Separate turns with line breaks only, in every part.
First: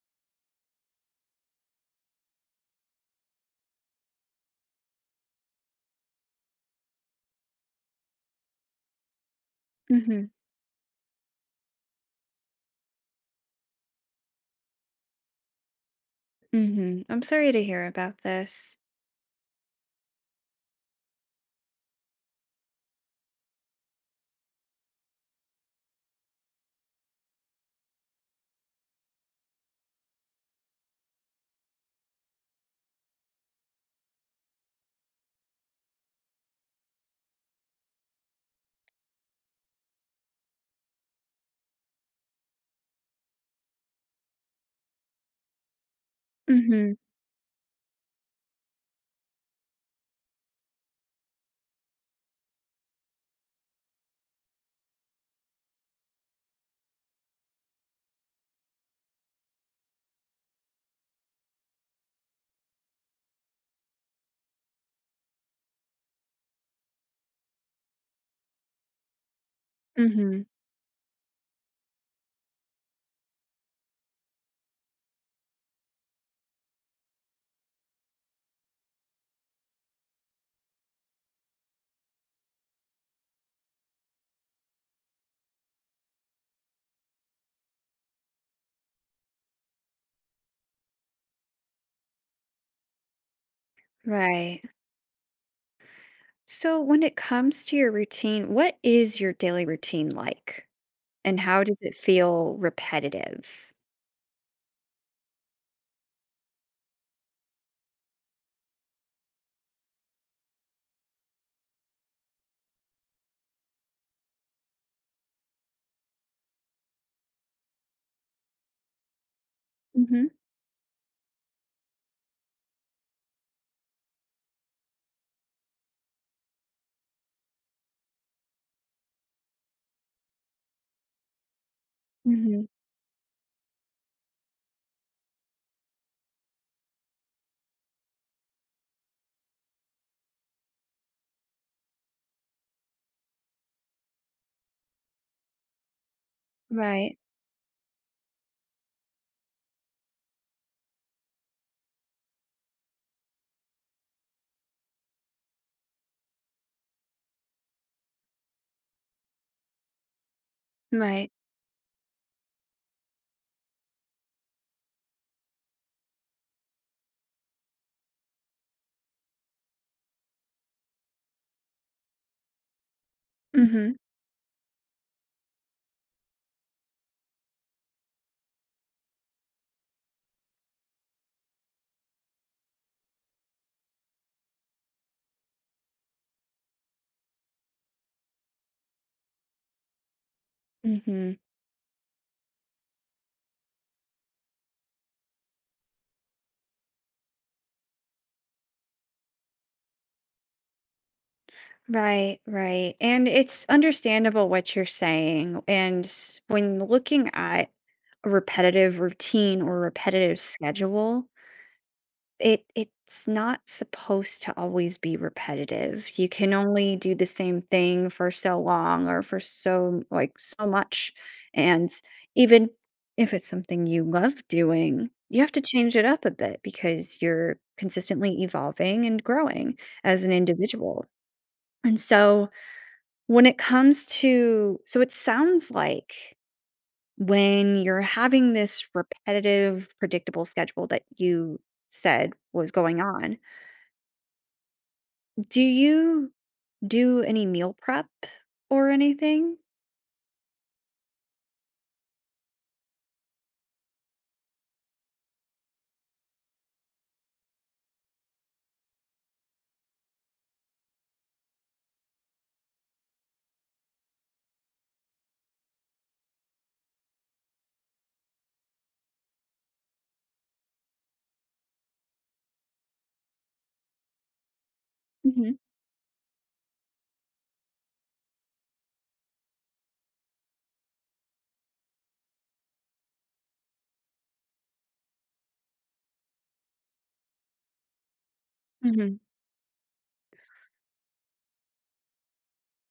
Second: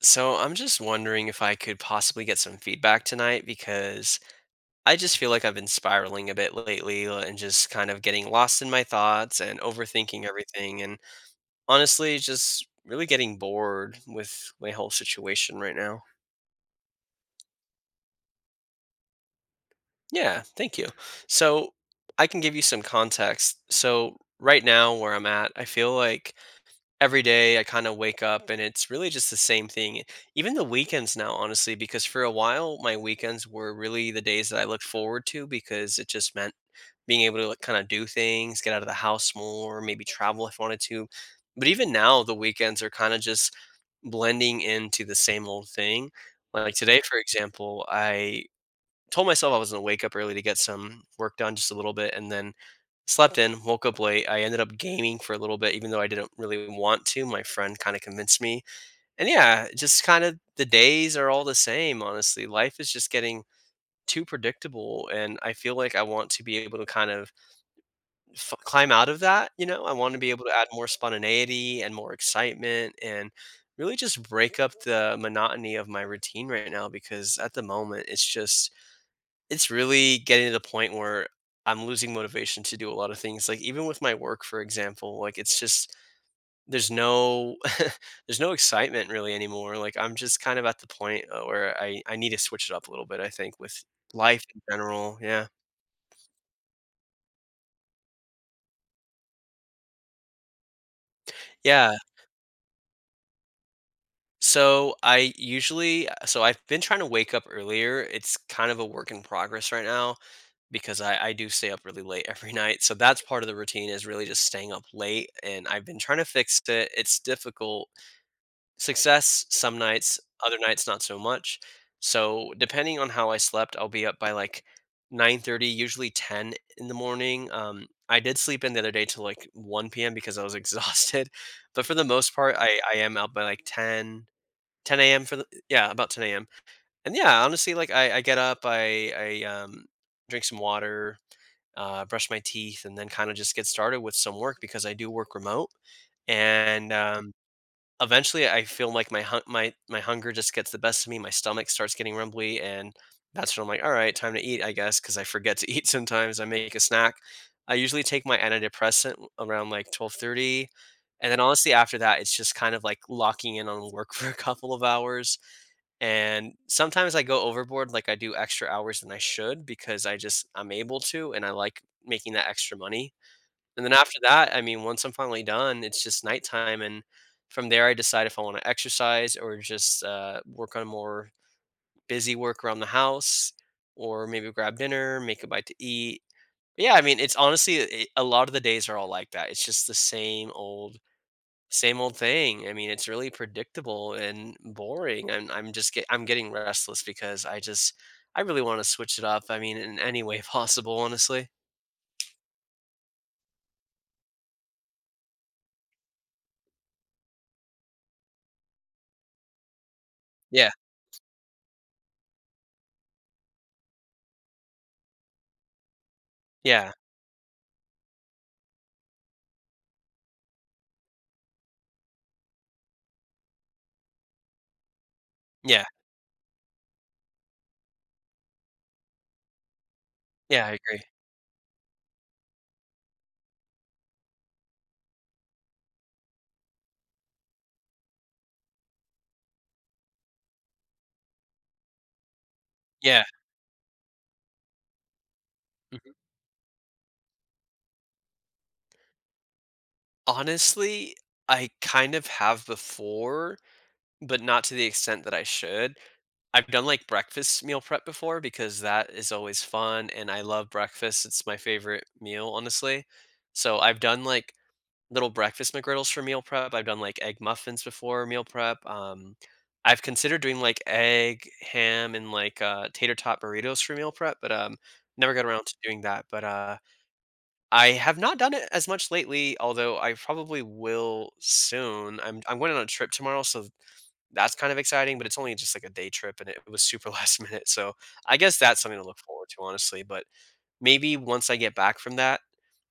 So I'm just wondering if I could possibly get some feedback tonight because I just feel like I've been spiraling a bit lately, and just kind of getting lost in my thoughts and overthinking
Mhm.
everything, and honestly just really getting bored with my whole situation right now.
Mhm. I'm sorry to hear about this.
Yeah, thank you. So I can give you some context. So right now where I'm at, I feel like every day I kind of wake up and it's really just the same thing. Even the weekends now, honestly, because for a while my weekends were really the days that I looked forward to because it just meant being able to, like, kind of do things, get out of the house more, maybe travel if I wanted to. But even now, the weekends are kind of just blending into the same old thing. Like
Mhm.
today, for example, I told myself I was going to wake up early to get some work done, just a little bit. And then slept in, woke up late. I ended up gaming for a little bit, even though I didn't really want to. My friend kind of convinced me. And yeah, just kind of the days are all the same, honestly. Life is just getting too predictable. And I feel like I want to be able to kind of climb out of that. You know, I want to be able
Mhm.
to add more spontaneity and more excitement, and really just break up the monotony of my routine right now, because at the moment it's just it's really getting to the point where I'm losing motivation to do a lot of things. Like even with my work, for example, like it's just there's no there's no excitement really anymore. Like I'm just kind of at the point, where I need to switch it up a little bit, I think, with life in
Right.
general. Yeah,
So when it comes to your routine, what is your daily routine like? And how does
yeah.
it feel repetitive?
So I usually so I've been trying to wake up earlier. It's kind of a work in progress right now because I do stay up really late every night. So that's part of the routine, is really just staying up late. And I've been trying to fix it. It's difficult. Success some nights,
Mhm.
other nights not so much. So depending on how I slept, I'll be up by like 9:30, usually 10 in the morning. I did sleep in the other day till like 1 p.m. because I was exhausted, but for the most part,
Mhm.
I am up by like 10 10 a.m. for the yeah about 10 a.m. And yeah, honestly, like I get up, I I drink some water, brush my teeth, and then kind of just get started with some work because I do work remote. And
Right.
Eventually, I feel like my hunger just gets the best of me, my stomach starts getting rumbly, and that's when I'm like, "All right, time to eat," I guess, because I forget to eat sometimes. I make a snack. I usually take my antidepressant around, like, 12:30, and
Right.
then honestly, after that, it's just kind of, like, locking in on work for a couple of hours, and sometimes I go overboard, like, I do extra hours than I should because I just I'm able to, and I like making that extra money. And then
Mhm.
after that, I mean, once I'm finally done, it's just nighttime, and from there, I decide if I wanna exercise or just, work on more busy work around the house, or maybe grab dinner, make a bite to eat. Yeah, I mean, it's honestly, it a lot of the days are all like that. It's just the
Mhm.
same old thing. I mean, it's really predictable and boring, and I'm getting restless because I just I really wanna switch it up, I mean, in any way possible, honestly.
Right, right. And it's understandable what you're saying. And when looking at a repetitive routine or repetitive
Yeah.
schedule, it's not supposed to always be repetitive. You can
Yeah.
only do the same thing for so long or for so like so much. And even if it's something you love doing, you have to
Yeah.
change it up a bit because you're consistently evolving and growing as an
Yeah, I agree.
individual. And so when it comes to so it sounds like when you're having this repetitive predictable schedule that you said was going
Yeah.
on. Do
Mhm.
you do any meal prep or anything?
Honestly, I kind of have before, but not to the extent that I should. I've done, like, breakfast meal prep before because that is always fun, and I love breakfast, it's my favorite meal, honestly. So, I've done, like, little breakfast McGriddles for meal prep, I've done, like, egg muffins before meal prep, I've considered doing, like, egg, ham, and, like, tater tot burritos for meal prep, but, never got
Hmm.
around to doing that, but. I have not done it as much lately, although I probably will soon. I'm going on a trip tomorrow, so that's kind of exciting, but it's only just like a day trip and it was super last minute. So I guess that's something to
Hmm.
look forward to, honestly. But maybe once I get back from that,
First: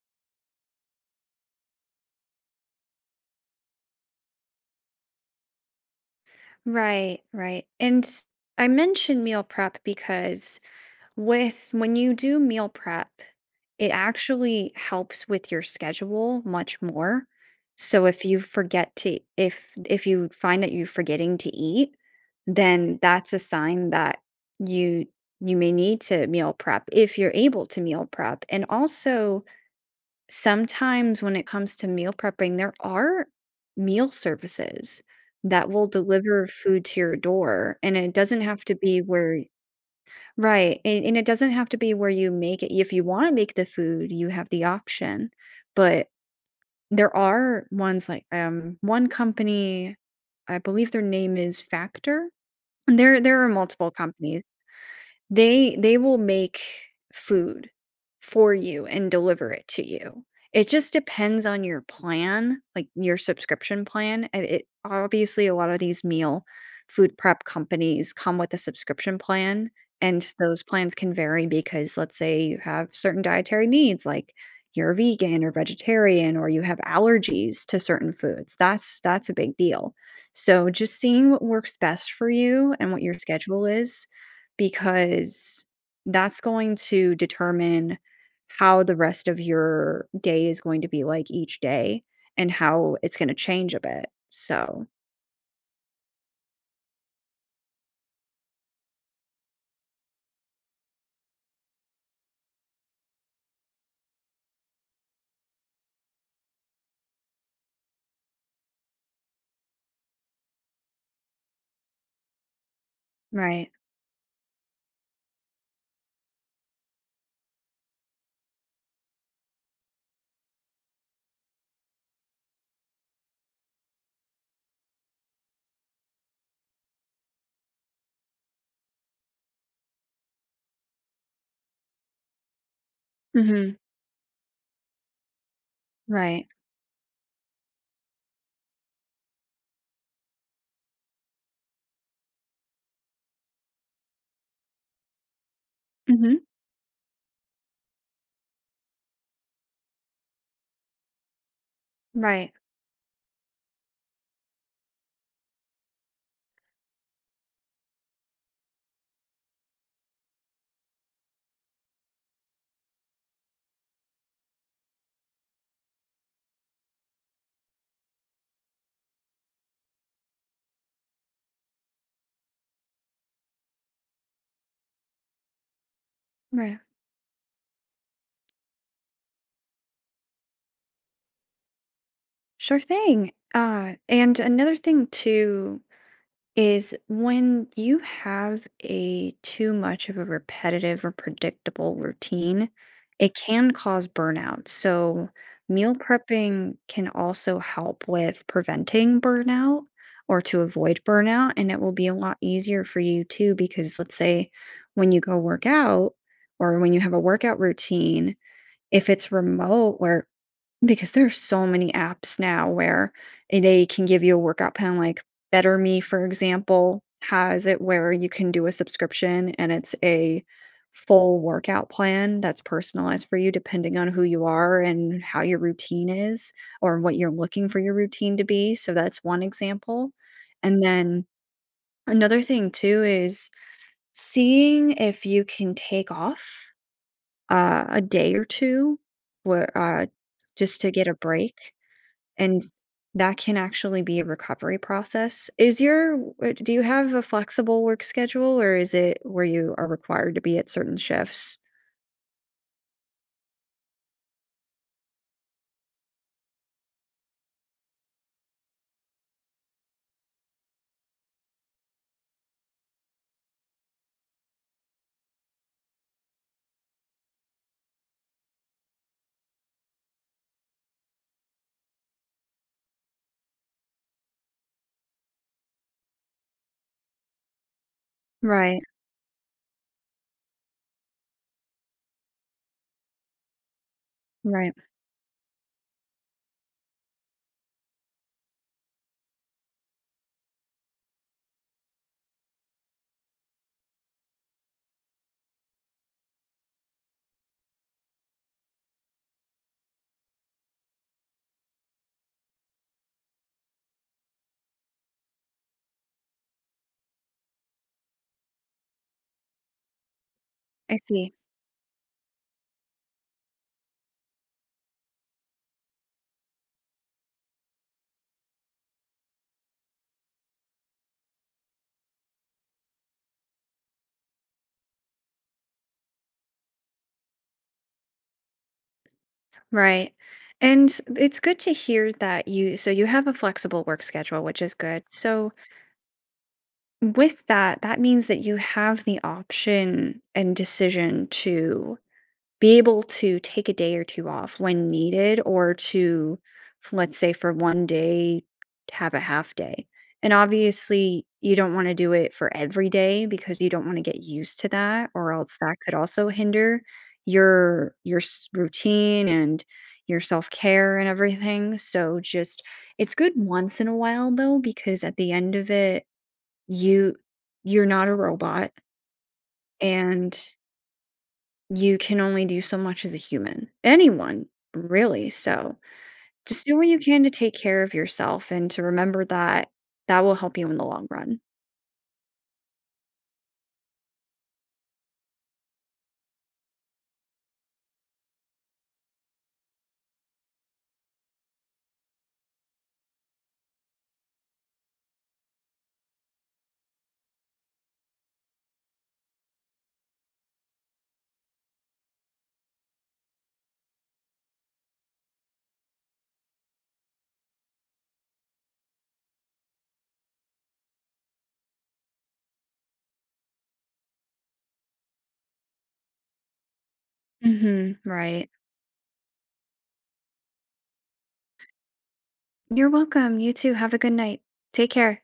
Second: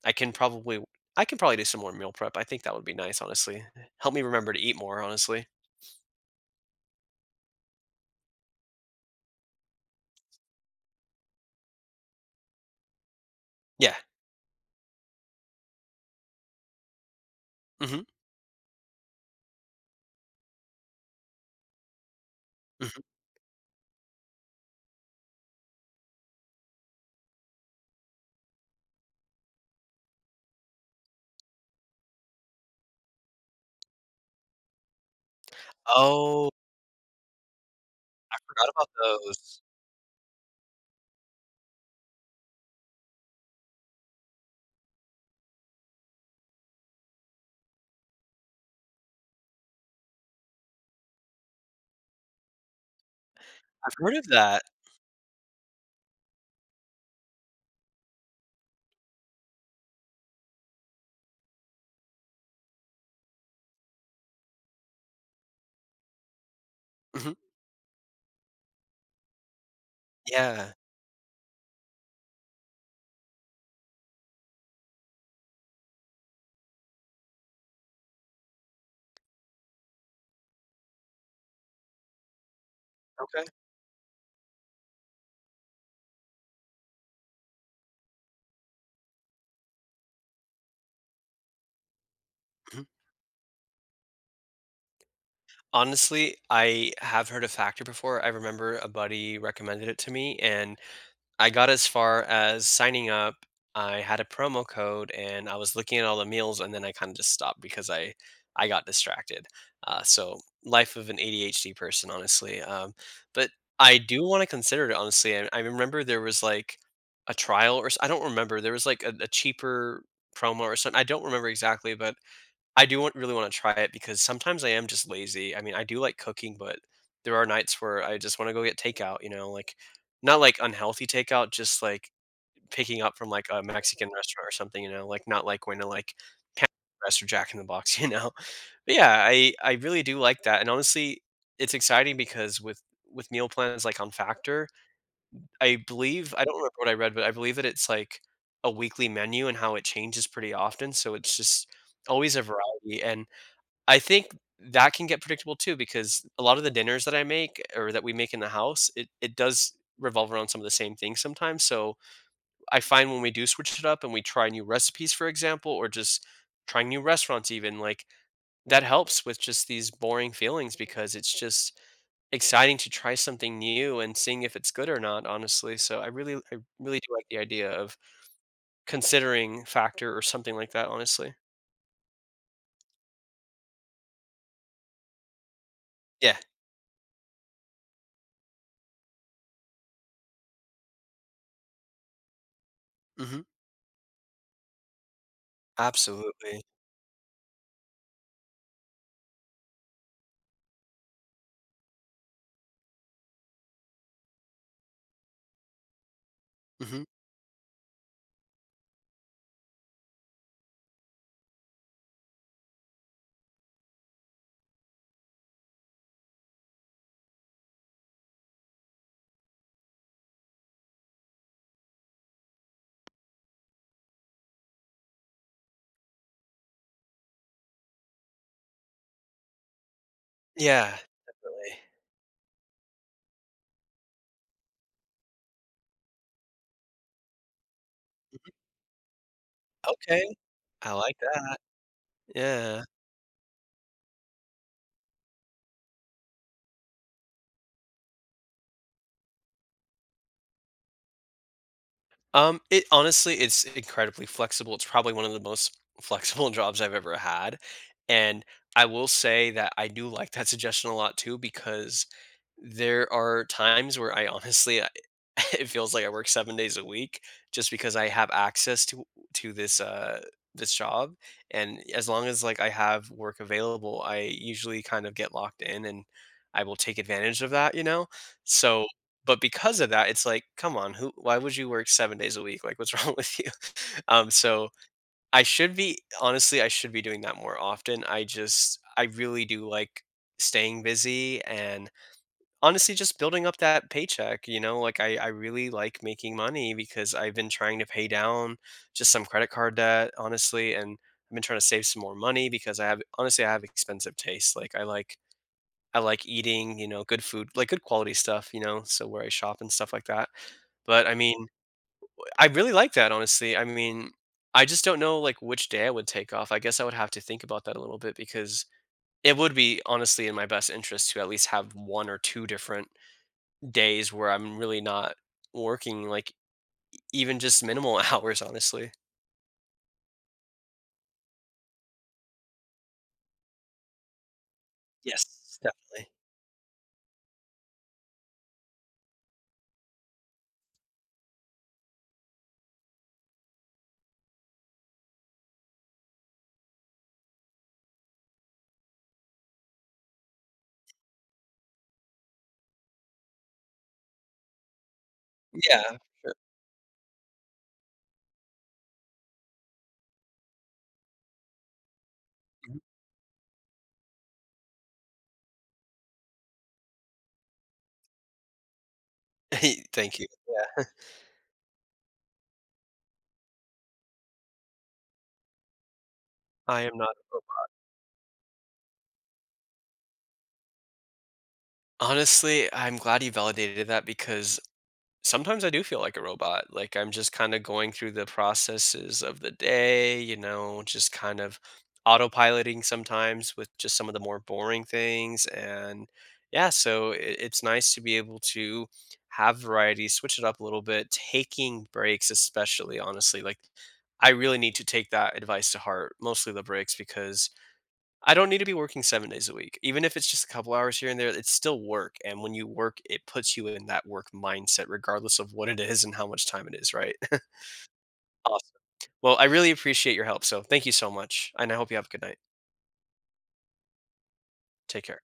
I can probably I can probably do some more meal prep. I think that would be nice, honestly. Help me remember to eat more, honestly.
Right, right. I mention meal prep because with when you do meal prep, it
Yeah.
actually helps with your schedule much more.
Hmm.
So if you forget to if you find that you're forgetting to eat, then
Hmm.
that's a sign that you you may need to meal prep if you're able to meal prep. And also sometimes when it comes to meal prepping, there are meal services that will deliver
Oh,
food to your door, and it
I
doesn't have
forgot
to
about
be where.
those.
Right, and it doesn't have to be where you make it. If you wanna make the food, you have the option, but there are ones like, one company, I believe their name is Factor, and there are multiple
I've heard of
companies.
that.
They will make food for you and deliver it to you. It just depends on your plan, like your subscription plan. And it obviously a lot of these meal food
Hmm.
prep companies come with a subscription plan, and those
Yeah.
plans can vary because let's say you have certain dietary needs like you're vegan or vegetarian or you have allergies to certain foods. That's a big deal. So just seeing what works best for you and what your
Okay.
schedule is because that's going to determine how the rest of your day is going to be like each day and
Mm-hmm.
how it's going to change a bit. So,
Honestly, I have heard of Factor before. I remember a buddy recommended it to me, and I got as far as signing up. I had a promo code, and I was looking at all the meals, and then I kind of just stopped because I got distracted. So life of an ADHD person, honestly. But
right.
I do want to consider it, honestly. I remember there was like a trial, or I don't remember. There was like a cheaper promo or something. I don't remember exactly, but I do want really wanna try it because sometimes I am just lazy. I mean, I do like cooking, but there are nights where I just wanna go get takeout, you know, like not like unhealthy takeout, just like picking up from like a
Mhm.
Mexican restaurant or something, you know, like not like going to like
Right.
Rest or Jack in the Box, you know? But yeah, I really do like that, and honestly, it's exciting because with meal plans like on Factor, I believe
Mhm.
I don't remember what I read, but I believe that it's like a weekly menu and how it changes pretty often, so it's just always a
Right.
variety, and I think that can get predictable too because a lot of the dinners that I make or that we make in the house, it does revolve around some of the same things sometimes. So I find when we do switch it up and we try new recipes, for example, or just trying new restaurants even, like that helps with just these boring feelings because it's just exciting to try something new and seeing if it's good or not, honestly. So I
Right.
really do like the idea of considering factor or something like that, honestly.
Sure thing. And another thing too
Yeah.
is when you have a too much of a repetitive or predictable routine, it
Hmm.
can cause burnout. So, meal
Absolutely.
prepping can also help with preventing burnout or to avoid burnout. And it will be a lot easier for you too, because let's say when you go work out or when you
Mhm.
have a workout routine, if it's remote where because there are so many apps now where they can give you a workout plan, like Better Me, for example, has it where you can do a subscription and it's a full workout plan that's personalized for you depending on who you are and how your routine is or what you're looking for your routine to be. So that's one example. And
Yeah,
then
definitely.
another thing too is seeing if you can take off a day or
Mhm.
two where
Okay,
just to
I
get a
like that.
break, and
Yeah.
that can actually be a recovery process. Is your do you have a flexible work schedule or is it where you are required to be at certain shifts?
It honestly, it's incredibly flexible. It's probably one of the most flexible jobs I've ever had. And I will say that I do like that suggestion a lot too, because there are times where it feels like I work 7 days a week just because I have access to this this job. And as long as like I have work available, I usually kind of get locked in and I will take advantage of that, you know?
Right,
So but because of that, it's like, come on, who? Why would you work 7 days a week? Like, what's wrong with you? So
right.
I should be doing that more often. I really do like staying busy, and honestly just building up that paycheck. You know, like I really like making money because I've been trying to pay down just some credit card debt, honestly, and I've been trying to save some more money because I have expensive tastes. Like I like eating, you know, good food, like good quality stuff, you know, so where I shop and stuff like that.
I
But, I
see.
mean, I really like that, honestly. I mean, I just don't know, like, which day I would take off. I guess I would have to think about that a little bit because it would be honestly in my best interest to at least have 1 or 2 different days where I'm really not working, like, even just minimal hours, honestly.
Right. And it's good to hear that you so you have a flexible work schedule, which is good. So
Yes, definitely.
with that, that means that you have the option and decision to be able to take a day or two off when needed or to let's say for one day have a half day, and obviously you don't want to do it for every day because you don't want to get used to that or else that could
Yeah.
also hinder your routine and your self-care and everything, so just it's good once in a while though because at the end of it you you're not a robot
Thank you.
and
Yeah.
you can only do so much as a human. Anyone, really, so, just do
I
what
am
you
not
can to
oh,
take care of yourself and to remember that that will help you in the long run.
Honestly, I'm glad you validated that because sometimes I do feel like a robot. Like I'm just kind of going through the processes of the day, you know, just kind of autopiloting sometimes with just some of the more boring things. And yeah, so it's nice to be able to have variety, switch it up a little bit, taking breaks, especially honestly. Like I really need to take that advice to heart, mostly the breaks, because I don't need to be working 7 days a week. Even if it's just a couple hours here and there, it's still work, and when you work, it puts you in that work mindset regardless of what it is and how much time it is, right?
Mhm, right.
Awesome. Well, I really appreciate your help, so thank you so much, and I hope you have a good night.
You're welcome, you too, have a good night. Take
Take care.
care.